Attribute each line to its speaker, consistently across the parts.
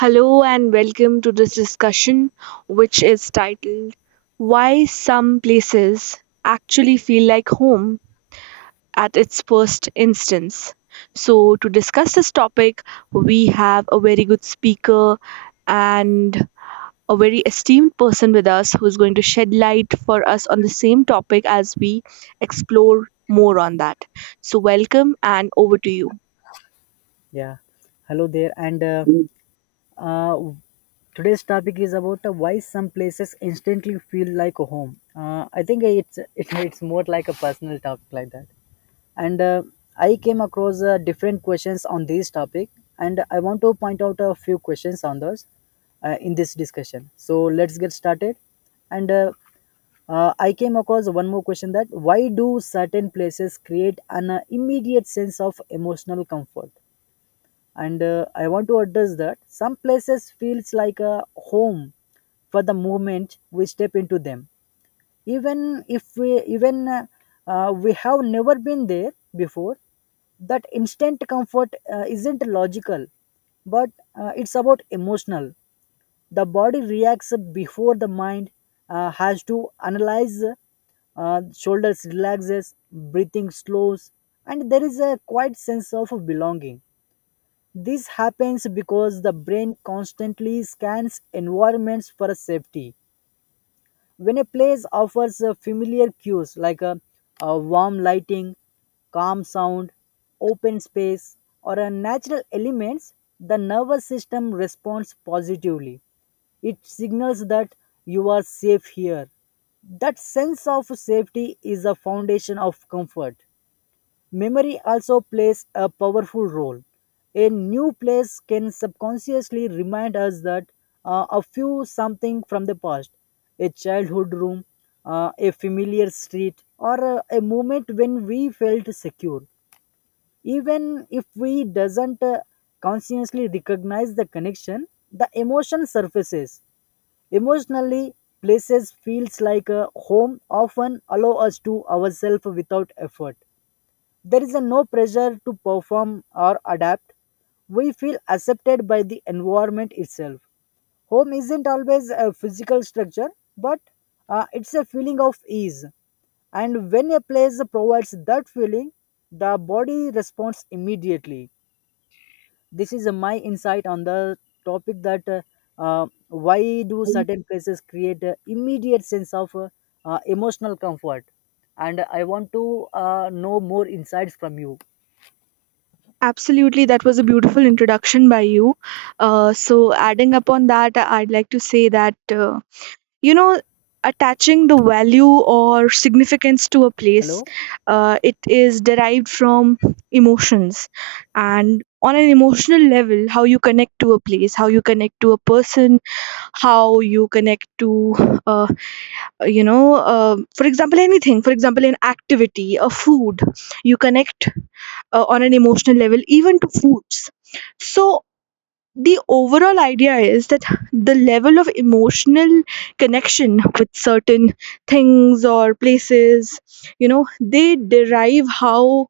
Speaker 1: Hello and welcome to this discussion, which is titled Why Some Places Actually Feel Like Home at its First Instance. So, to discuss this topic, we have a very good speaker and a very esteemed person with us who is going to shed light for us on the same topic as we explore more on that. So, welcome and over to you.
Speaker 2: Yeah. Hello there. And uh, today's topic is about why some places instantly feel like a home. I think it's more like a personal talk like that. And I came across different questions on this topic, and I want to point out a few questions on those in this discussion. So let's get started. And I came across one more question that why do certain places create an immediate sense of emotional comfort? And I want to address that some places feels like a home for the moment we step into them even if we have never been there before. That instant comfort isn't logical, but it's about emotional. The body reacts before the mind has to analyze. Shoulders relaxes, breathing slows, and there is a quiet sense of belonging. This happens because the brain constantly scans environments for safety. When a place offers familiar cues like a warm lighting, calm sound, open space, or a natural elements, the nervous system responds positively. It signals that you are safe here. That sense of safety is a foundation of comfort. Memory also plays a powerful role. A new place can subconsciously remind us that a few something from the past, a childhood room, a familiar street, or a moment when we felt secure. Even if we doesn't consciously recognize the connection, the emotion surfaces. Emotionally, places feels like a home often allow us to ourselves without effort. There is a no pressure to perform or adapt. We feel accepted by the environment itself. Home isn't always a physical structure, but it's a feeling of ease. And when a place provides that feeling, the body responds immediately. This is my insight on the topic that why do certain places create a immediate sense of emotional comfort? And I want to know more insights from you.
Speaker 1: Absolutely, that was a beautiful introduction by you. So, adding upon that, I'd like to say that, you know, attaching the value or significance to a place,
Speaker 2: Hello?
Speaker 1: it is derived from emotions. And on an emotional level, how you connect to a place, how you connect to a person, how you connect to, uh, for example, anything, for example, an activity, a food. You connect, on an emotional level, even to foods. So the overall idea is that the level of emotional connection with certain things or places, they derive how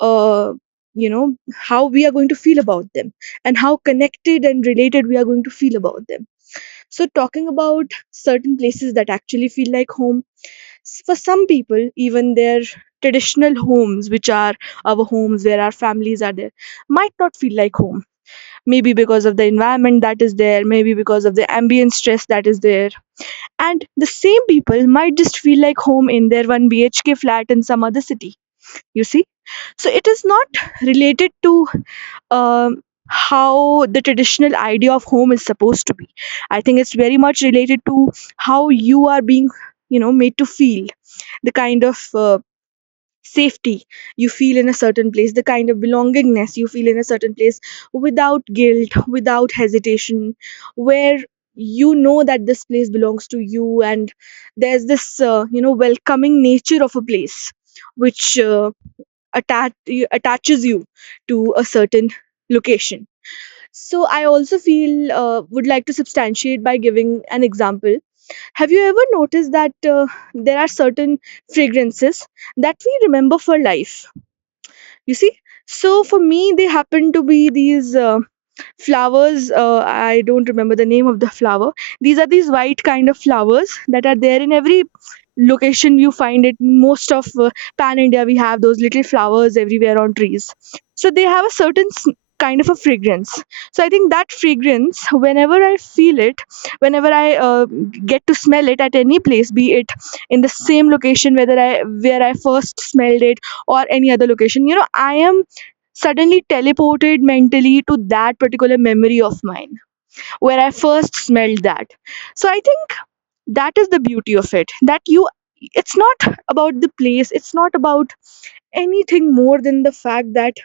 Speaker 1: uh, you know how we are going to feel about them, and how connected and related we are going to feel about them. So, talking about certain places that actually feel like home, for some people, even their traditional homes, which are our homes where our families are there, might not feel like home. Maybe because of the environment that is there, maybe because of the ambient stress that is there. And the same people might just feel like home in their 1 BHK flat in some other city. You see? So, it is not related to um, how the traditional idea of home is supposed to be. I think it's very much related to how you are being, made to feel the kind of safety you feel in a certain place, the kind of belongingness you feel in a certain place without guilt, without hesitation, where you know that this place belongs to you, and there's this welcoming nature of a place which attach, attaches you to a certain location. So I also feel would like to substantiate by giving an example. Have you ever noticed that there are certain fragrances that we remember for life? You see, so for me they happen to be these. Flowers, I don't remember the name of the flower. These are these white kind of flowers that are there in every location. You find it most of, pan India. We have those little flowers everywhere on trees. So they have a certain kind of a fragrance. So I think that fragrance, whenever I feel it, whenever I get to smell it at any place, be it in the same location, whether I where I first smelled it, or any other location, I am suddenly teleported mentally to that particular memory of mine, where I first smelled that. So I think that is the beauty of it, it's not about the place, it's not about anything more than the fact that,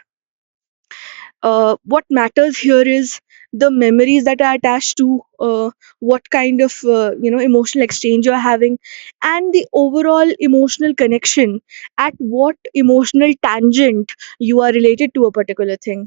Speaker 1: what matters here is the memories that are attached to, what kind of emotional exchange you're having, and the overall emotional connection, at what emotional tangent you are related to a particular thing.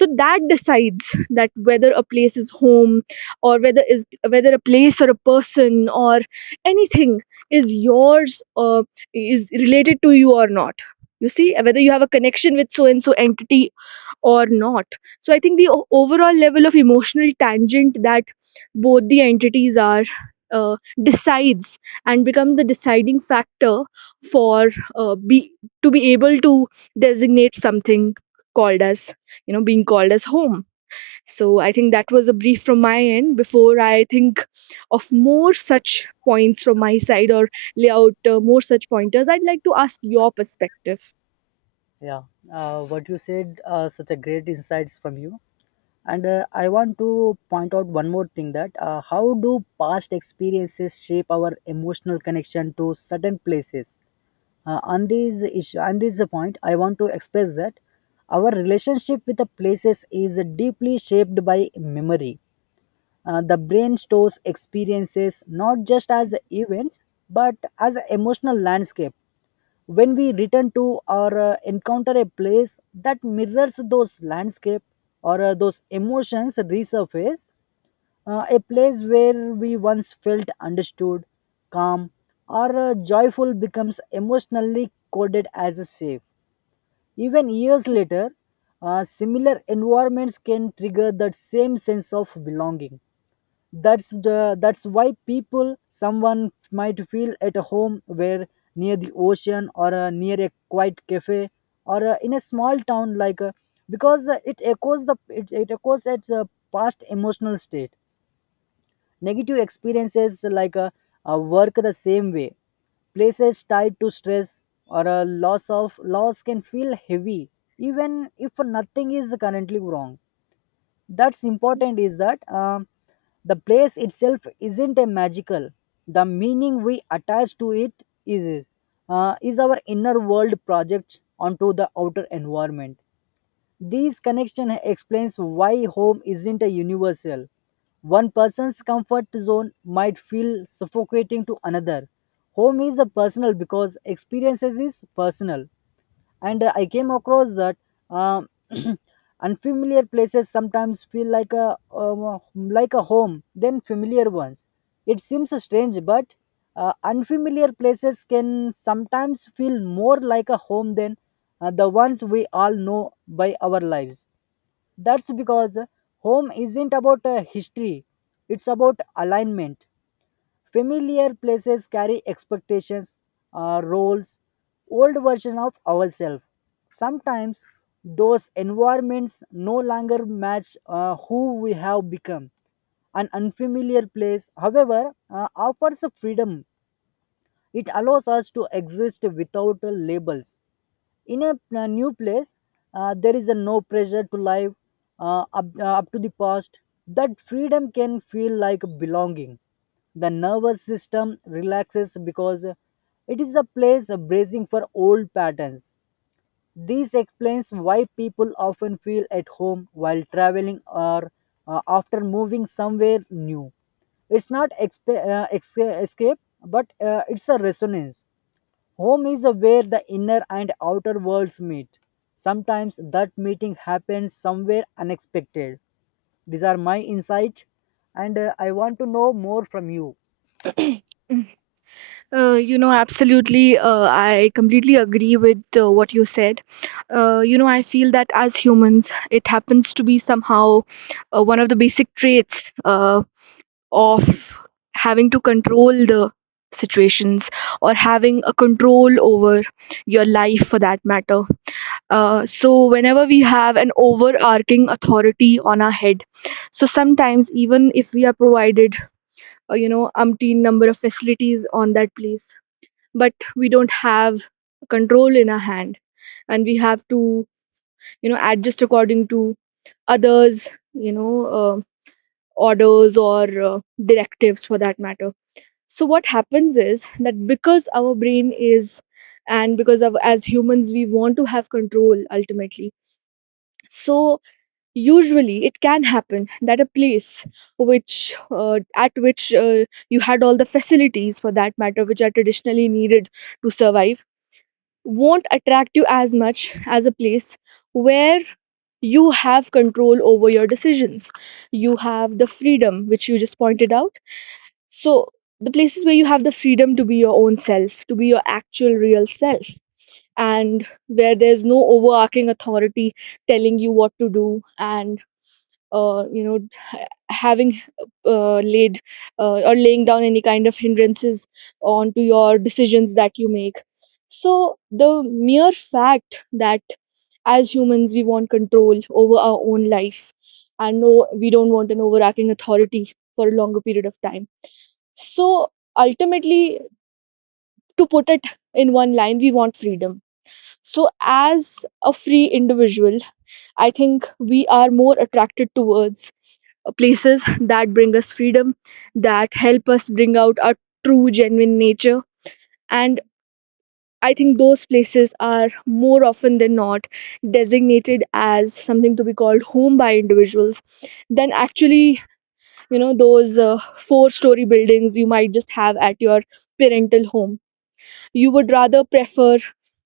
Speaker 1: So that decides that whether a place is home, or whether a place or a person or anything is yours, is related to you or not. You see, whether you have a connection with so and so entity or not. So I think the overall level of emotional tangent that both the entities are, decides and becomes a deciding factor for, be to be able to designate something called as, being called as home. So I think that was a brief from my end, before I think of more such points from my side, or lay out more such pointers. I'd like to ask your perspective.
Speaker 2: Yeah, what you said, such a great insights from you. And I want to point out one more thing that how do past experiences shape our emotional connection to certain places? On this issue, on this point, I want to express that our relationship with the places is deeply shaped by memory. The brain stores experiences not just as events but as an emotional landscape. When we return to or encounter a place that mirrors those landscape, or those emotions resurface. A place where we once felt understood, calm, or joyful becomes emotionally coded as a safe. Even years later, similar environments can trigger that same sense of belonging. That's why people someone might feel at home where near the ocean, or near a quiet cafe, or in a small town because it echoes it echoes its past emotional state. Negative experiences like work the same way. Places tied to stress or a loss of loss can feel heavy even if nothing is currently wrong. That's important is that the place itself isn't a magical, the meaning we attach to it is is our inner world project onto the outer environment. This connection explains why home isn't a universal. One person's comfort zone might feel suffocating to another. Home is a personal because experiences is personal. And I came across that uh, unfamiliar places sometimes feel like a home than familiar ones. It seems strange, but unfamiliar places can sometimes feel more like a home than the ones we all know by our lives. That's because home isn't about history. It's about alignment. Familiar places carry expectations, roles, old version of ourselves. Sometimes those environments no longer match who we have become. An unfamiliar place, however, offers a freedom. It allows us to exist without labels. In a new place, there is a no pressure to live up to the past. That freedom can feel like belonging. The nervous system relaxes because it is a place bracing for old patterns. This explains why people often feel at home while traveling or after moving somewhere new. It's not escape, but it's a resonance. Home is where the inner and outer worlds meet. Sometimes that meeting happens somewhere unexpected. These are my insights, and I want to know more from you.
Speaker 1: Absolutely. I completely agree with what you said. I feel that as humans, it happens to be somehow one of the basic traits, of having to control the situations, or having a control over your life for that matter. So, whenever we have an overarching authority on our head, so sometimes even if we are provided, umpteen number of facilities on that place, but we don't have control in our hand, and we have to, adjust according to others, you know uh, orders, or directives for that matter. So what happens is that, because our brain is, and because of, as humans, we want to have control ultimately. So usually it can happen that a place which at which, you had all the facilities for that matter, which are traditionally needed to survive, won't attract you as much as a place where you have control over your decisions. You have the freedom, which you just pointed out. So, the places where you have the freedom to be your own self, to be your actual real self, and where there's no overarching authority telling you what to do, and having, laid, or laying down any kind of hindrances onto your decisions that you make. So the mere fact that, as humans we want control over our own life, and no, we don't want an overarching authority for a longer period of time. So ultimately, to put it in one line, we want freedom. So as a free individual, I think we are more attracted towards places that bring us freedom, that help us bring out our true, genuine nature. And I think those places are more often than not designated as something to be called home by individuals, than actually, those four-story buildings you might just have at your parental home. You would rather prefer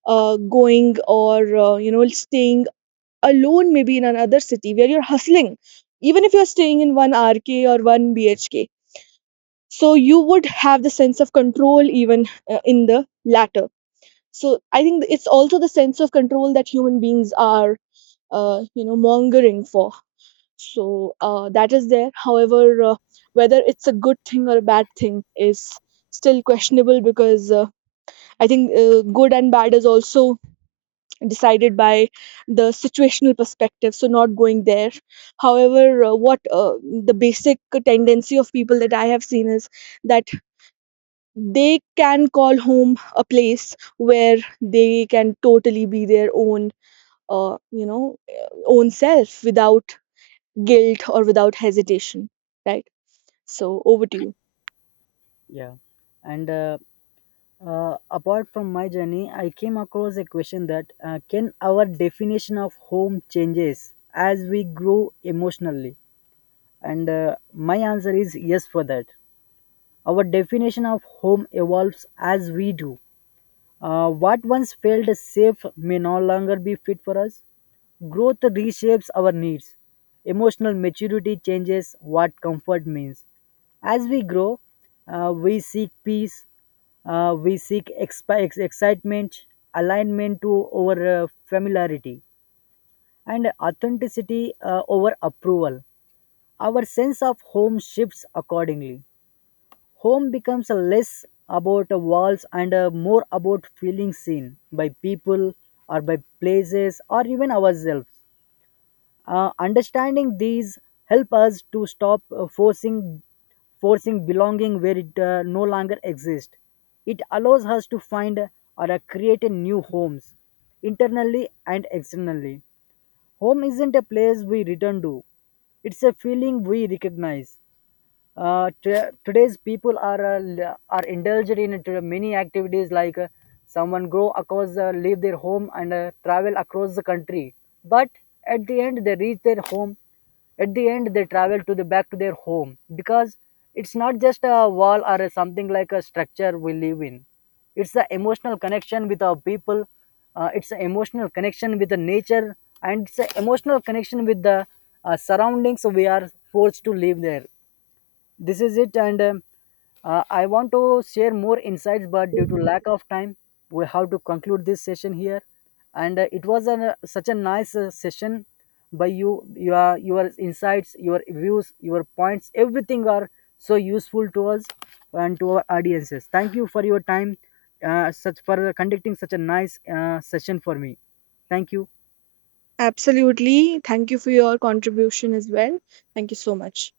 Speaker 1: going, or, staying alone maybe in another city where you're hustling, even if you're staying in 1 RK or 1 BHK. So you would have the sense of control even in the latter. So I think it's also the sense of control that human beings are, mongering for. So, that is there. However, whether it's a good thing or a bad thing is still questionable, because, I think, good and bad is also decided by the situational perspective, so not going there. However, what the basic tendency of people that I have seen is that they can call home a place where they can totally be their own you know own self, without guilt or without hesitation. Right, so over to you.
Speaker 2: Yeah. And Apart from my journey, I came across a question that can our definition of home changes as we grow emotionally? And my answer is yes for that. Our definition of home evolves as we do. What once felt safe may no longer be fit for us. Growth reshapes our needs. Emotional maturity changes what comfort means. As we grow, we seek peace, we seek excitement, alignment to over familiarity, and authenticity over approval. Our sense of home shifts accordingly. Home becomes less about walls and a more about feeling seen by people, or by places, or even ourselves. Understanding these help us to stop forcing belonging where it no longer exists. It allows us to find or create a new homes internally and externally. Home isn't a place we return to. It's a feeling we recognize. Today's people are are indulged in it, many activities like someone go across leave their home and travel across the country, but at the end they reach their home. At the end they travel to the back to their home because it's not just a wall or a something like a structure we live in. It's the emotional connection with our people. It's an emotional connection with the nature, and it's an emotional connection with the surroundings we are forced to live there. This is it. And I want to share more insights, but due to lack of time we have to conclude this session here. And it was an, such a nice session by you. Your insights, your views, your points, everything are so useful to us and to our audiences. Thank you for your time, such for conducting such a nice session for me. Thank you.
Speaker 1: Absolutely, thank you for your contribution as well. Thank you so much.